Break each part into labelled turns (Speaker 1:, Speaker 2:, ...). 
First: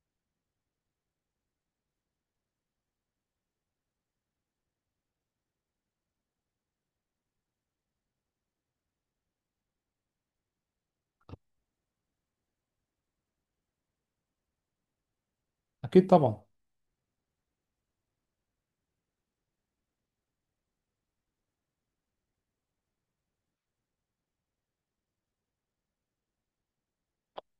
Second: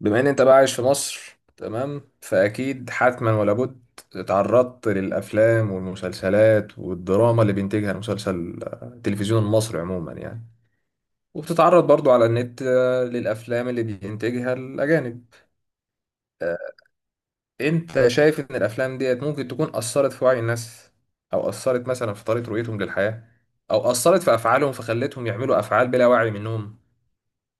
Speaker 1: بما ان انت بقى عايش في مصر، تمام؟ فاكيد حتما ولا بد اتعرضت للافلام والمسلسلات والدراما اللي بينتجها المسلسل آه، التلفزيون المصري عموما يعني. وبتتعرض برضو على النت، للافلام اللي بينتجها الاجانب.
Speaker 2: اكيد طبعا.
Speaker 1: آه، انت شايف ان الافلام ديت ممكن تكون اثرت في وعي الناس، او اثرت مثلا في طريقة رؤيتهم للحياة، او اثرت في افعالهم فخلتهم يعملوا افعال بلا وعي منهم.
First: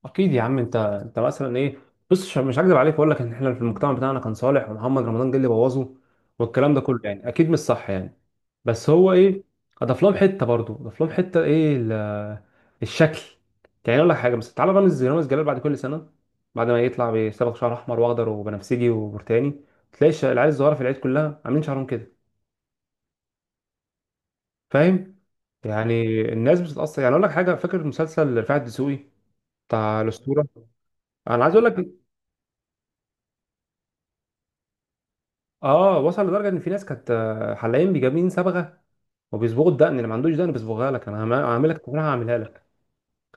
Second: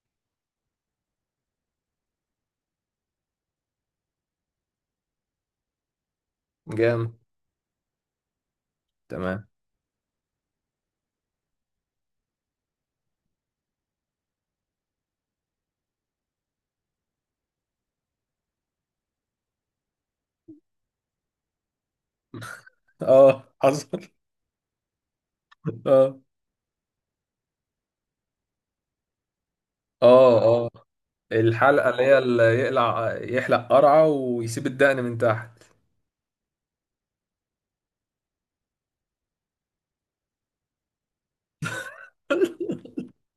Speaker 2: اكيد يا عم. انت مثلا ايه؟ بص، مش هكذب عليك واقول لك ان احنا في المجتمع بتاعنا كان صالح ومحمد رمضان جه اللي بوظه، والكلام ده كله.
Speaker 1: جام،
Speaker 2: يعني اكيد مش صح يعني. بس هو ايه،
Speaker 1: تمام.
Speaker 2: اضاف لهم حته، برضه اضاف لهم حته ايه الشكل. يعني اقول لك حاجه، بس تعالى، رامز جلال، بعد كل سنه، بعد ما يطلع بيصبغ شعر احمر واخضر وبنفسجي وبرتاني، تلاقي العيال الصغيره في العيد كلها عاملين شعرهم كده.
Speaker 1: اه حصل
Speaker 2: فاهم؟
Speaker 1: اه،
Speaker 2: يعني الناس بتتاثر. يعني اقول لك حاجه، فاكر مسلسل رفاعي الدسوقي، بتاع
Speaker 1: اه،
Speaker 2: الاسطوره؟
Speaker 1: اه،
Speaker 2: انا عايز اقول
Speaker 1: الحلقة
Speaker 2: لك،
Speaker 1: اللي هي اللي يقلع يحلق قرعة ويسيب الدقن من تحت.
Speaker 2: اه وصل لدرجه ان في ناس كانت حلاقين بيجابين صبغه وبيصبغوا الدقن، اللي ما عندوش دقن بيصبغها لك. انا هعملها لك، تكون هعملها لك.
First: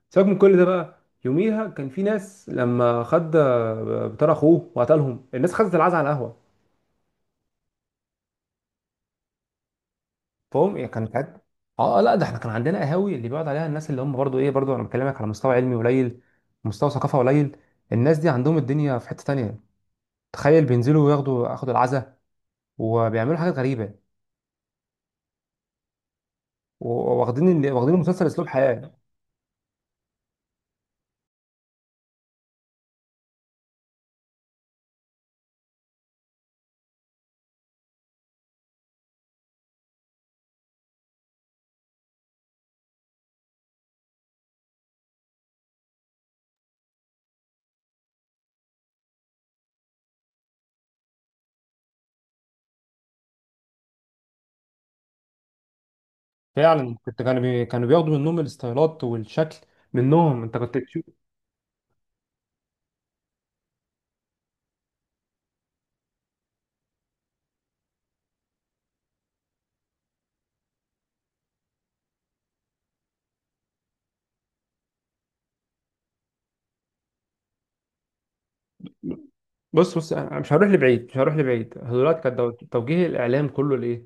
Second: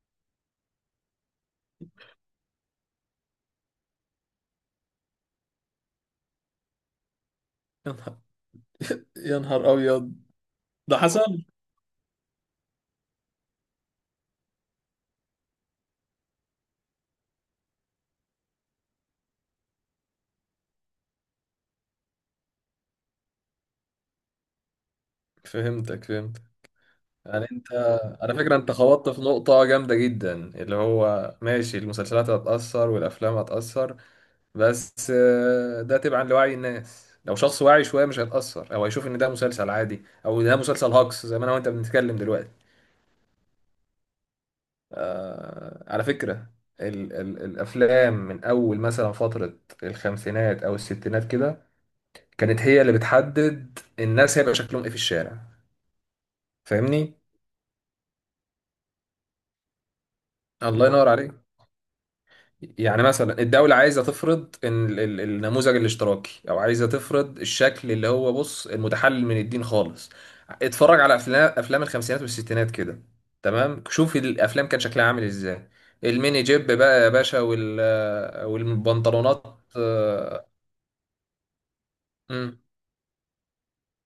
Speaker 2: سيبك من كل ده بقى. يوميها كان في ناس لما خد بتاع اخوه وقتلهم، الناس خدت العزا على القهوه.
Speaker 1: يا نهار، يا نهار أبيض.
Speaker 2: فهم يعني
Speaker 1: ده
Speaker 2: كان كانت.
Speaker 1: حصل؟
Speaker 2: اه، لا، ده احنا كان عندنا قهاوي اللي بيقعد عليها الناس اللي هم برضو ايه، برضو انا بكلمك على مستوى علمي قليل، مستوى ثقافه قليل. الناس دي عندهم الدنيا في حته تانية. تخيل بينزلوا وياخدوا العزا، وبيعملوا حاجات غريبه،
Speaker 1: فهمتك، فهمت. يعني انت،
Speaker 2: واخدين مسلسل
Speaker 1: على
Speaker 2: اسلوب
Speaker 1: فكرة، انت
Speaker 2: حياه.
Speaker 1: خبطت في نقطة جامدة جدا، اللي هو ماشي، المسلسلات هتأثر والأفلام هتأثر، بس ده تبعا لوعي الناس. لو شخص واعي شوية مش هيتأثر، أو هيشوف إن ده مسلسل عادي أو ده مسلسل هاكس زي ما أنا وأنت بنتكلم دلوقتي. آه، على فكرة، ال الأفلام من أول مثلا فترة الخمسينات أو الستينات كده كانت هي اللي بتحدد الناس هيبقى شكلهم إيه في الشارع.
Speaker 2: فعلا
Speaker 1: فاهمني؟
Speaker 2: كنت، كانوا بياخدوا منهم الستايلات والشكل، منهم انت كنت
Speaker 1: الله
Speaker 2: تشوف.
Speaker 1: ينور عليك. يعني مثلا الدولة عايزة تفرض إن ال النموذج الاشتراكي، أو عايزة تفرض الشكل اللي هو، بص، المتحلل من الدين خالص. اتفرج على أفلام الخمسينات والستينات كده، تمام؟ شوف الأفلام كان شكلها عامل إزاي، الميني جيب بقى يا باشا، وال، والبنطلونات.
Speaker 2: بص بص، انا
Speaker 1: آه،
Speaker 2: مش هروح لبعيد، مش هروح لبعيد. دلوقتي كان
Speaker 1: امم،
Speaker 2: توجيه الاعلام كله لايه؟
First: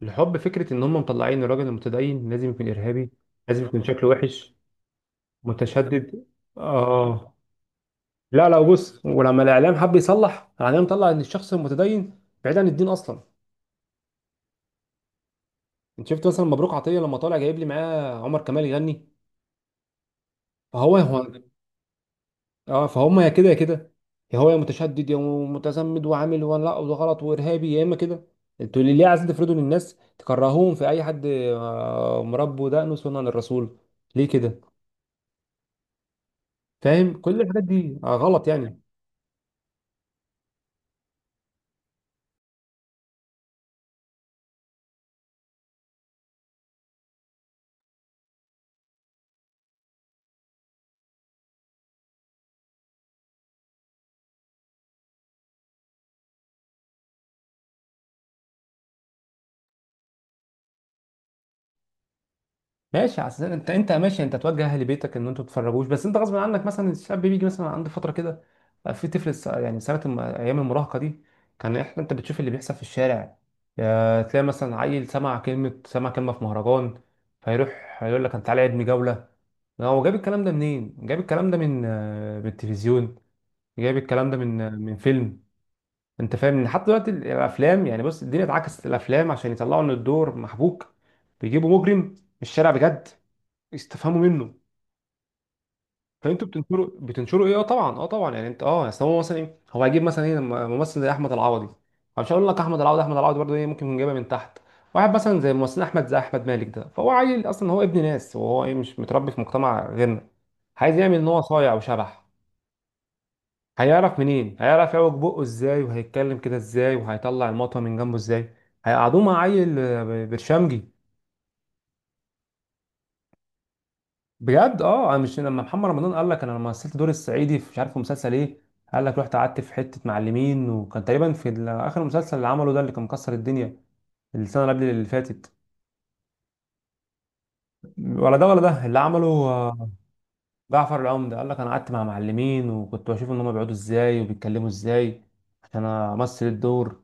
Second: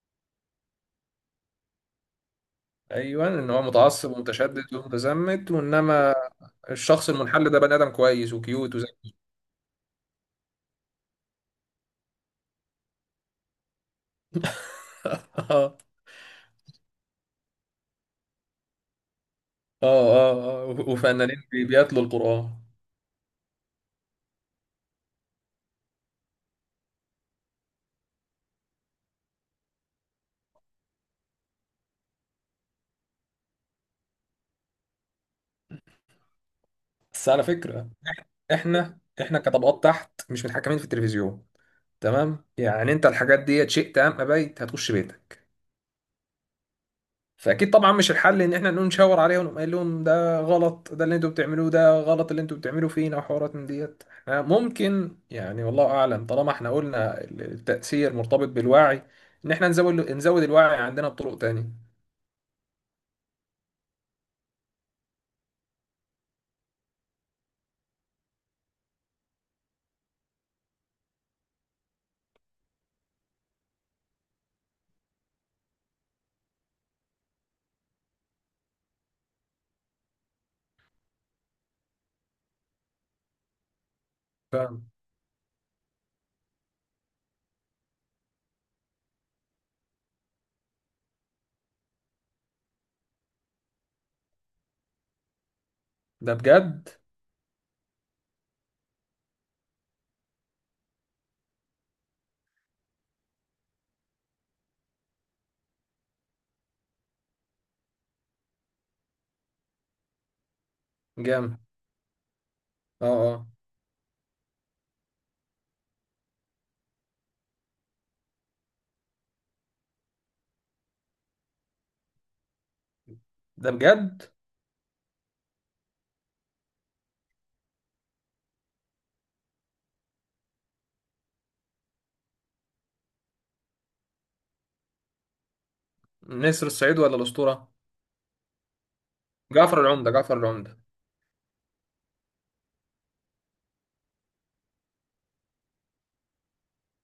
Speaker 2: لحب فكره ان هم مطلعين الراجل المتدين لازم يكون ارهابي،
Speaker 1: ايوه، ان هو
Speaker 2: لازم يكون شكله
Speaker 1: متعصب
Speaker 2: وحش،
Speaker 1: ومتشدد ومتزمت، وانما
Speaker 2: متشدد.
Speaker 1: الشخص
Speaker 2: اه.
Speaker 1: المنحل ده بني ادم كويس
Speaker 2: لا،
Speaker 1: وكيوت وزي.
Speaker 2: بص، ولما الاعلام حب يصلح، الاعلام طلع ان الشخص المتدين بعيد عن الدين اصلا.
Speaker 1: اه،
Speaker 2: انت شفت مثلا مبروك عطيه لما طالع جايب لي معاه عمر كمال يغني؟
Speaker 1: اه، اه، اه،
Speaker 2: فهو هو،
Speaker 1: وفنانين بيتلوا القرآن.
Speaker 2: اه فهم، يا كده يا كده، يا هو يا متشدد، يا متزمد وعامل وانا لا وده غلط وارهابي، يا اما كده. انتوا ليه عايزين تفرضوا للناس تكرهوهم في اي حد مربي ودقنه سنة للرسول؟ ليه كده؟ فاهم؟
Speaker 1: بس
Speaker 2: كل
Speaker 1: على
Speaker 2: الحاجات
Speaker 1: فكرة،
Speaker 2: دي غلط يعني.
Speaker 1: احنا كطبقات تحت مش متحكمين في التلفزيون، تمام؟ يعني انت الحاجات دي، شئت ام ابيت، هتخش بيتك. فاكيد طبعا مش الحل ان احنا نقوم نشاور عليهم ونقوم قايل لهم ده غلط، ده اللي انتوا بتعملوه ده غلط اللي انتوا بتعملوه فينا وحوارات من ديت. احنا ممكن، يعني والله اعلم، طالما احنا قلنا التأثير مرتبط بالوعي، ان احنا نزود الوعي عندنا بطرق تانية.
Speaker 2: ماشي، عشان انت، انت ماشي انت توجه اهل بيتك ان انتوا تتفرجوش، بس انت غصب عنك مثلا الشاب بيجي مثلا عند فتره كده، بقى في طفل يعني سنه ايام المراهقه دي. كان احنا انت بتشوف اللي بيحصل في الشارع، يا تلاقي مثلا عيل سمع كلمه، سمع كلمه في مهرجان، فيروح يقول لك انا تعالى ابني جوله. هو جاب الكلام ده منين؟ جاب الكلام ده من من التلفزيون، جاب الكلام ده من
Speaker 1: فاهم؟
Speaker 2: من فيلم. انت فاهم؟ ان حتى دلوقتي الافلام يعني، بص، الدنيا اتعكست، الافلام عشان يطلعوا ان الدور محبوك بيجيبوا مجرم من الشارع بجد يستفهموا منه.
Speaker 1: ده
Speaker 2: فانتوا
Speaker 1: بجد.
Speaker 2: بتنشروا ايه؟ اه طبعا، اه طبعا. يعني انت اه، يعني اصل هو مثلا ايه، هو هيجيب مثلا ايه لما ممثل زي احمد العوضي، أنا مش هقول لك احمد العوضي، احمد العوضي برضه ايه ممكن يكون جايبها من تحت. واحد مثلا زي ممثل احمد، زي احمد مالك ده، فهو عيل اصلا، هو ابن ناس، وهو ايه مش متربي في مجتمع غيرنا، عايز يعمل ان هو
Speaker 1: جامد.
Speaker 2: صايع وشبح.
Speaker 1: اه. اه.
Speaker 2: هيعرف منين؟ هيعرف يعوج بقه ازاي، وهيتكلم كده ازاي، وهيطلع المطوه من جنبه ازاي؟ هيقعدوه مع عيل برشامجي.
Speaker 1: ده بجد.
Speaker 2: بجد اه. انا مش لما محمد رمضان قال لك انا لما مثلت دور الصعيدي في، مش عارف في مسلسل ايه، قال لك رحت قعدت في حته معلمين. وكان تقريبا في اخر مسلسل اللي عمله ده، اللي كان مكسر الدنيا السنه اللي قبل اللي فاتت،
Speaker 1: نسر الصعيد ولا الأسطورة؟
Speaker 2: ولا ده ولا ده اللي عمله
Speaker 1: جعفر العمدة، جعفر العمدة.
Speaker 2: جعفر العمدة، قال لك انا قعدت مع معلمين وكنت بشوف ان هم بيقعدوا ازاي وبيتكلموا ازاي عشان امثل الدور.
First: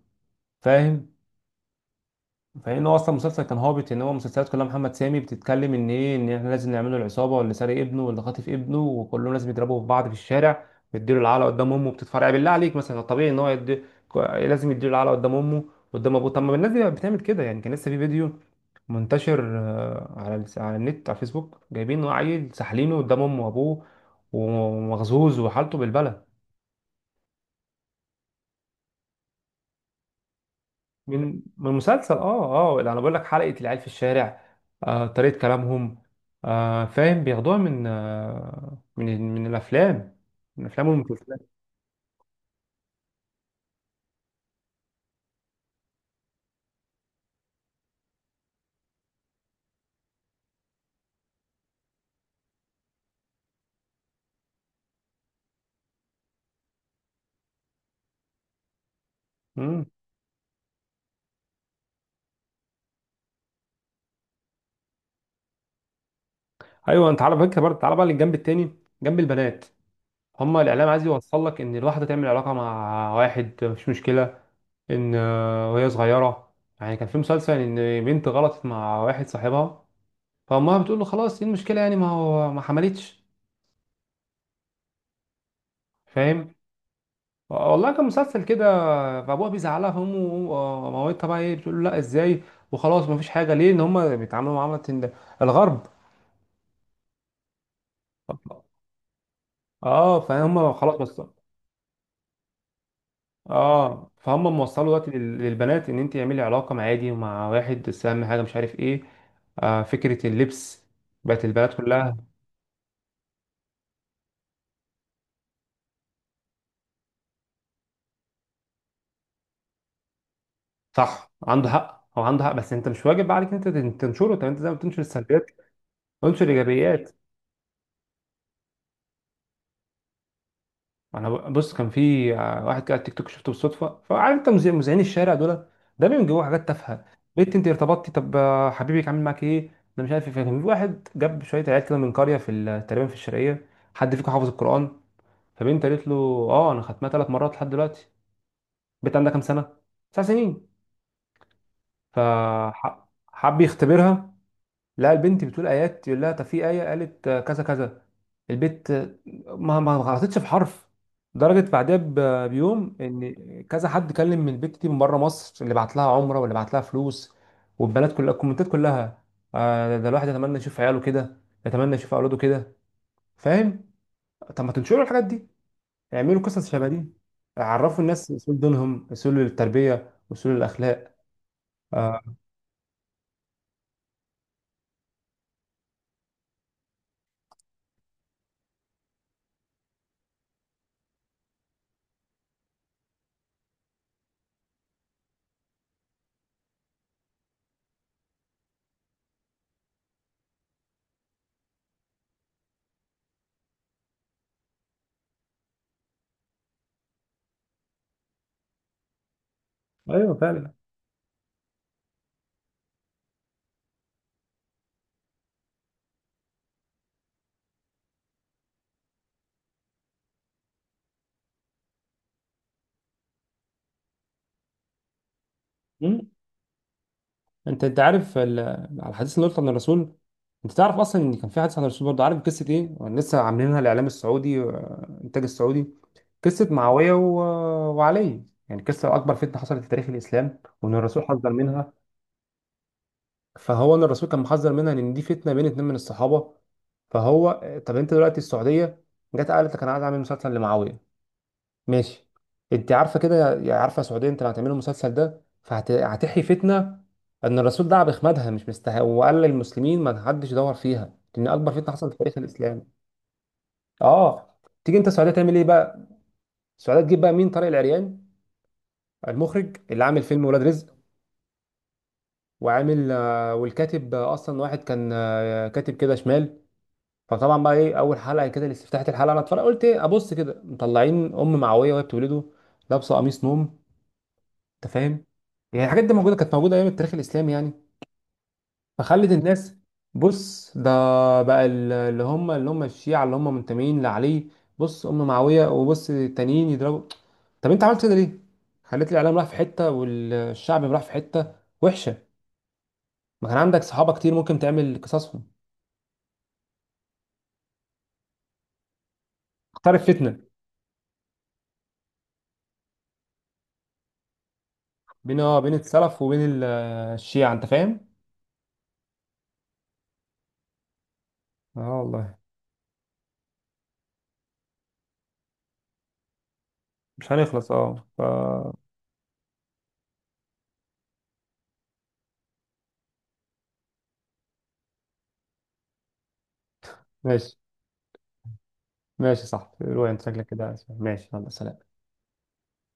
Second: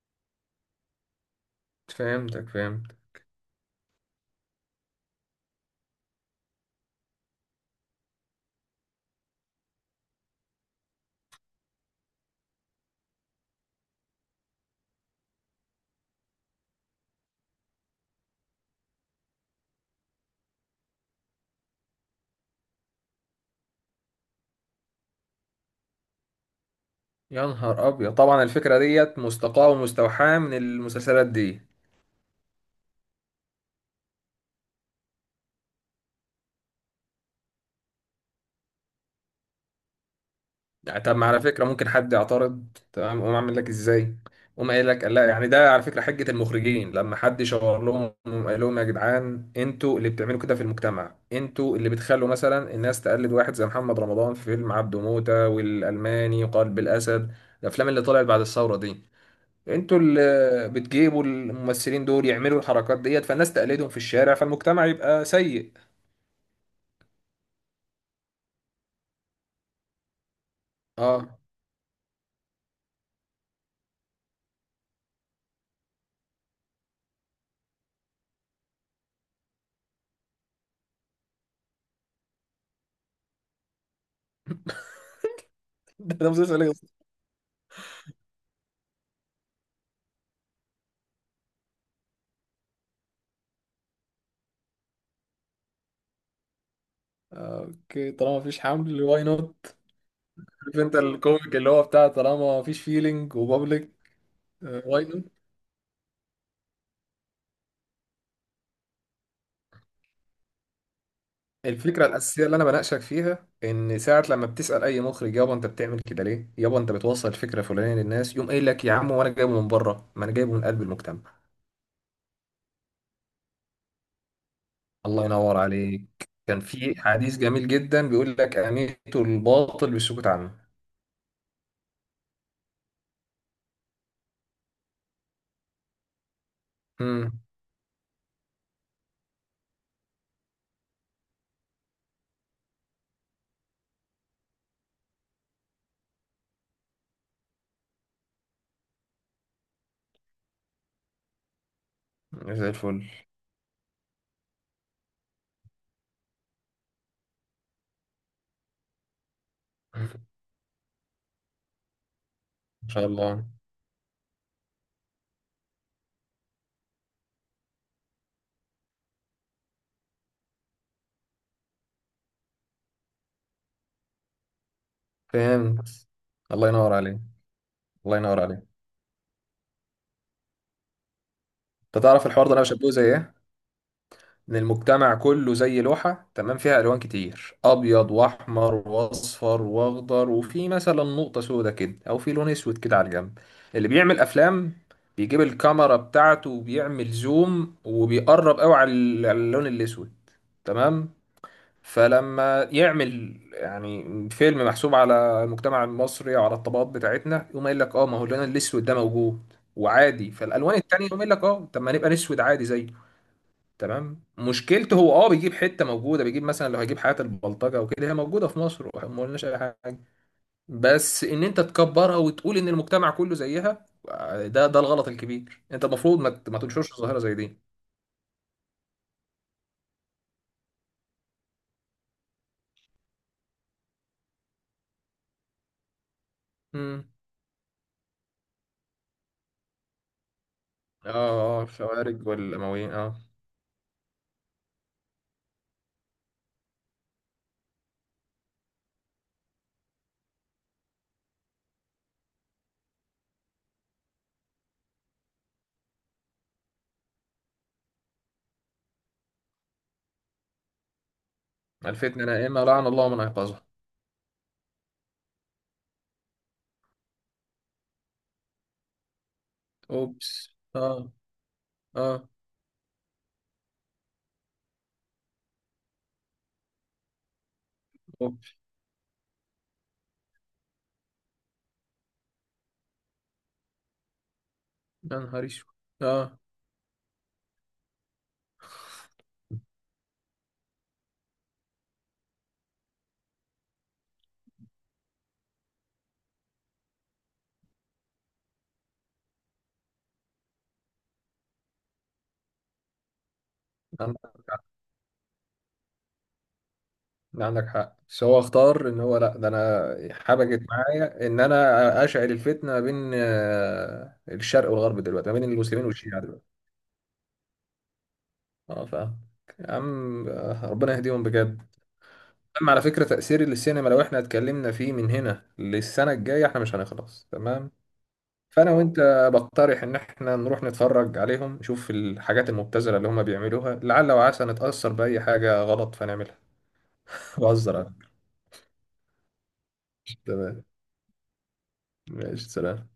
Speaker 2: فاهم؟
Speaker 1: فهمتك،
Speaker 2: فإن
Speaker 1: فهمت.
Speaker 2: هو أصلا المسلسل كان هابط، إن هو المسلسلات كلها محمد سامي بتتكلم إن إيه، إن إحنا لازم نعمله العصابة واللي سارق ابنه واللي خاطف ابنه، وكلهم لازم يضربوا في بعض في الشارع، بيديله العلقة قدام أمه، بتتفرع. بالله عليك مثلا الطبيعي إن هو يدي... لازم يديله العلقة قدام أمه، قدام أبوه؟ طب ما الناس دي بتعمل كده. يعني كان لسه في فيديو منتشر على على النت، على الفيسبوك، جايبين عيل سحلينه قدام أمه وأبوه ومغزوز وحالته بالبلد.
Speaker 1: يا نهار ابيض، طبعا الفكرة ديت مستقاة ومستوحاة من المسلسلات
Speaker 2: من
Speaker 1: دي.
Speaker 2: من مسلسل. اه اه، اللي انا بقول لك، حلقة العيال في الشارع، آه طريقة كلامهم، آه فاهم، بياخدوها من من الافلام، من الافلام
Speaker 1: يعني طب، ما على
Speaker 2: والمسلسلات.
Speaker 1: فكرة ممكن حد يعترض، تمام؟ قوم عامل لك ازاي، قوم قايل لك لا، يعني ده على فكرة حجة المخرجين لما حد شاور لهم، قوم قال لهم يا جدعان انتوا اللي بتعملوا كده في المجتمع، انتوا اللي بتخلوا مثلا الناس تقلد واحد زي محمد رمضان في فيلم عبده موتة والألماني وقلب الأسد، الأفلام اللي طلعت بعد الثورة دي.
Speaker 2: امم.
Speaker 1: انتوا اللي بتجيبوا الممثلين دول يعملوا الحركات ديت، فالناس تقلدهم في الشارع، فالمجتمع يبقى سيء.
Speaker 2: ايوه. انت على فكره برضه، تعالى بقى للجنب التاني، جنب البنات. هما الاعلام عايز
Speaker 1: اه
Speaker 2: يوصل لك ان الواحده تعمل علاقه مع واحد مفيش مشكله، ان وهي صغيره. يعني كان في مسلسل ان بنت غلطت مع واحد صاحبها، فامها بتقول له خلاص ايه المشكله، يعني ما هو ما حملتش.
Speaker 1: ده ده
Speaker 2: فاهم؟
Speaker 1: مسلسل ايه يا
Speaker 2: والله كان مسلسل كده. فابوها بيزعلها، فامه ومامتها بقى ايه بتقول له لا ازاي، وخلاص مفيش حاجه؟ ليه؟ ان هم بيتعاملوا معامله الغرب.
Speaker 1: أستاذ؟ طالما مفيش حمل واي نوت.
Speaker 2: اه فهم
Speaker 1: عارف انت
Speaker 2: خلاص بس.
Speaker 1: الكوميك اللي هو بتاع طالما مفيش فيلينج وبابليك
Speaker 2: اه فهم، موصلوا
Speaker 1: واي
Speaker 2: دلوقتي
Speaker 1: نوت؟
Speaker 2: للبنات ان انت اعملي علاقه مع عادي ومع واحد، بس اهم حاجه مش عارف ايه. آه فكره اللبس، بقت البنات
Speaker 1: الفكره
Speaker 2: كلها.
Speaker 1: الاساسيه اللي انا بناقشك فيها، ان ساعه لما بتسال اي مخرج يابا انت بتعمل كده ليه، يابا انت بتوصل فكره فلانيه للناس، يقوم قايل لك يا عم وانا جايبه من بره، ما انا جايبه من قلب
Speaker 2: صح،
Speaker 1: المجتمع.
Speaker 2: عنده حق، هو عنده حق، بس انت مش واجب عليك انت تنشره. طب انت زي ما بتنشر
Speaker 1: الله
Speaker 2: السلبيات،
Speaker 1: ينور عليك.
Speaker 2: انشر
Speaker 1: كان في
Speaker 2: الايجابيات.
Speaker 1: حديث جميل جدا بيقول لك اميتوا الباطل بالسكوت عنه.
Speaker 2: انا بص، كان في واحد كده على التيك توك شفته بالصدفه. فعارف انت مذيعين الشارع دول؟ ده بيبقى جوه حاجات تافهه،
Speaker 1: امم.
Speaker 2: بنت انت ارتبطتي طب حبيبك عامل معاك ايه، انا مش عارف ايه. فكان في واحد جاب شويه عيال كده من قريه في تقريبا في الشرقيه، حد فيكم حافظ القران؟ فبنت قالت له اه انا ختمها 3 مرات لحد دلوقتي. البنت عندها كام سنه؟ 9 سنين.
Speaker 1: زي الفل
Speaker 2: فحب يختبرها، لا البنت بتقول ايات، يقول لها طب في ايه، قالت كذا كذا، البت ما غلطتش في حرف. درجة بعدها
Speaker 1: ما
Speaker 2: بيوم
Speaker 1: شاء الله.
Speaker 2: ان كذا حد كلم من البت دي من بره مصر، اللي بعت لها عمره واللي بعت لها فلوس، والبنات كلها الكومنتات كلها ده الواحد يتمنى يشوف عياله كده، يتمنى يشوف اولاده كده. فاهم؟ طب ما تنشروا الحاجات دي،
Speaker 1: فهمت.
Speaker 2: اعملوا
Speaker 1: الله
Speaker 2: قصص شبه
Speaker 1: ينور
Speaker 2: دي،
Speaker 1: عليك.
Speaker 2: عرفوا
Speaker 1: الله
Speaker 2: الناس
Speaker 1: ينور
Speaker 2: اصول
Speaker 1: عليك.
Speaker 2: دينهم، اصول التربية، اصول الاخلاق.
Speaker 1: انت
Speaker 2: آه،
Speaker 1: تعرف الحوار ده انا بشبهه زي ايه؟ ان المجتمع كله زي لوحة، تمام؟ فيها الوان كتير، ابيض واحمر واصفر واخضر، وفي مثلا نقطة سودة كده او في لون اسود كده على الجنب. اللي بيعمل افلام بيجيب الكاميرا بتاعته وبيعمل زوم وبيقرب قوي على على اللون الاسود، تمام؟ فلما يعمل يعني فيلم محسوب على المجتمع المصري أو على الطبقات بتاعتنا، يقوم قايل لك اه ما هو اللون الاسود ده موجود وعادي
Speaker 2: ايوه فعلا.
Speaker 1: فالالوان التانية، يقوم قايل لك اه طب ما نبقى نسود عادي زيه. تمام؟ مشكلته هو اه بيجيب حته موجوده، بيجيب مثلا لو هيجيب حياه البلطجه وكده، هي موجوده في مصر وما قلناش اي حاجه، بس ان انت تكبرها وتقول ان المجتمع كله زيها، ده ده الغلط الكبير. انت المفروض
Speaker 2: مم.
Speaker 1: ما تنشرش ظاهره زي دي.
Speaker 2: انت، انت عارف على الحديث اللي قلت عن الرسول، انت تعرف اصلا ان كان في حديث عن الرسول برضه؟ عارف قصه ايه لسه عاملينها الاعلام السعودي الانتاج السعودي؟ قصه
Speaker 1: امم.
Speaker 2: معاويه و... وعلي، يعني قصه اكبر فتنه حصلت في تاريخ الاسلام، وان
Speaker 1: اه،
Speaker 2: الرسول حذر
Speaker 1: اه،
Speaker 2: منها.
Speaker 1: الخوارج والامويين، اه.
Speaker 2: فهو ان الرسول كان محذر منها لان دي فتنه بين 2 من الصحابه. فهو طب انت دلوقتي السعوديه جت قالت لك انا عايز اعمل مسلسل لمعاويه، ماشي، انت عارفه كده، يا عارفه سعوديه انت لو هتعملوا المسلسل ده فهتحيي فتنه ان الرسول دعا باخمادها، مش مستحق، وقال للمسلمين ما حدش يدور فيها، لان اكبر فتنه حصلت في
Speaker 1: الفتنه
Speaker 2: تاريخ
Speaker 1: نائمه
Speaker 2: الاسلام.
Speaker 1: لعن الله من ايقظها.
Speaker 2: اه. تيجي انت السعوديه تعمل ايه بقى؟ السعوديه تجيب بقى مين؟ طارق العريان، المخرج اللي عامل فيلم
Speaker 1: اوبس،
Speaker 2: ولاد رزق،
Speaker 1: اه. اه.
Speaker 2: وعامل والكاتب اصلا واحد كان كاتب كده شمال. فطبعا بقى ايه، اول حلقه
Speaker 1: اوبس.
Speaker 2: كده لاستفتاحه الحلقه، انا اتفرجت قلت ايه، ابص كده مطلعين ام معويه وهي بتولده، لابسه قميص نوم. انت
Speaker 1: يا
Speaker 2: فاهم؟
Speaker 1: نهار اسود.
Speaker 2: يعني الحاجات دي موجوده،
Speaker 1: اه.
Speaker 2: كانت موجوده ايام التاريخ الاسلامي يعني؟ فخلت الناس، بص ده بقى اللي هم، الشيعه اللي هم منتمين لعلي، بص ام معاويه، وبص التانيين يضربوا. طب انت عملت كده ليه؟ خليت الاعلام راح في حته والشعب راح في حته. وحشه. ما كان عندك صحابه كتير ممكن
Speaker 1: عندك،
Speaker 2: تعمل قصصهم.
Speaker 1: عندك حق، بس هو اختار ان هو لا، ده انا
Speaker 2: اختار فتنه
Speaker 1: حبكت معايا ان انا اشعل الفتنه ما بين، آه، الشرق والغرب دلوقتي، ما
Speaker 2: بين
Speaker 1: بين
Speaker 2: اه بين
Speaker 1: المسلمين والشيعه
Speaker 2: السلف وبين
Speaker 1: دلوقتي.
Speaker 2: الشيعه. انت فاهم؟
Speaker 1: اه، فاهم. يا عم، آه، ربنا يهديهم بجد.
Speaker 2: اه والله.
Speaker 1: اما على فكره تاثير السينما لو احنا اتكلمنا فيه من هنا للسنه الجايه احنا مش هنخلص،
Speaker 2: مش
Speaker 1: تمام؟
Speaker 2: هنخلص، اه.
Speaker 1: فانا وانت بقترح ان احنا نروح نتفرج عليهم، نشوف الحاجات المبتذله اللي هم بيعملوها، لعل وعسى نتاثر باي حاجه غلط فنعملها.
Speaker 2: ماشي.
Speaker 1: بهزر أنا.
Speaker 2: ماشي صح الرواية، انت شكلك
Speaker 1: تمام،
Speaker 2: كده ماشي، يلا سلام.
Speaker 1: ماشي، سلام.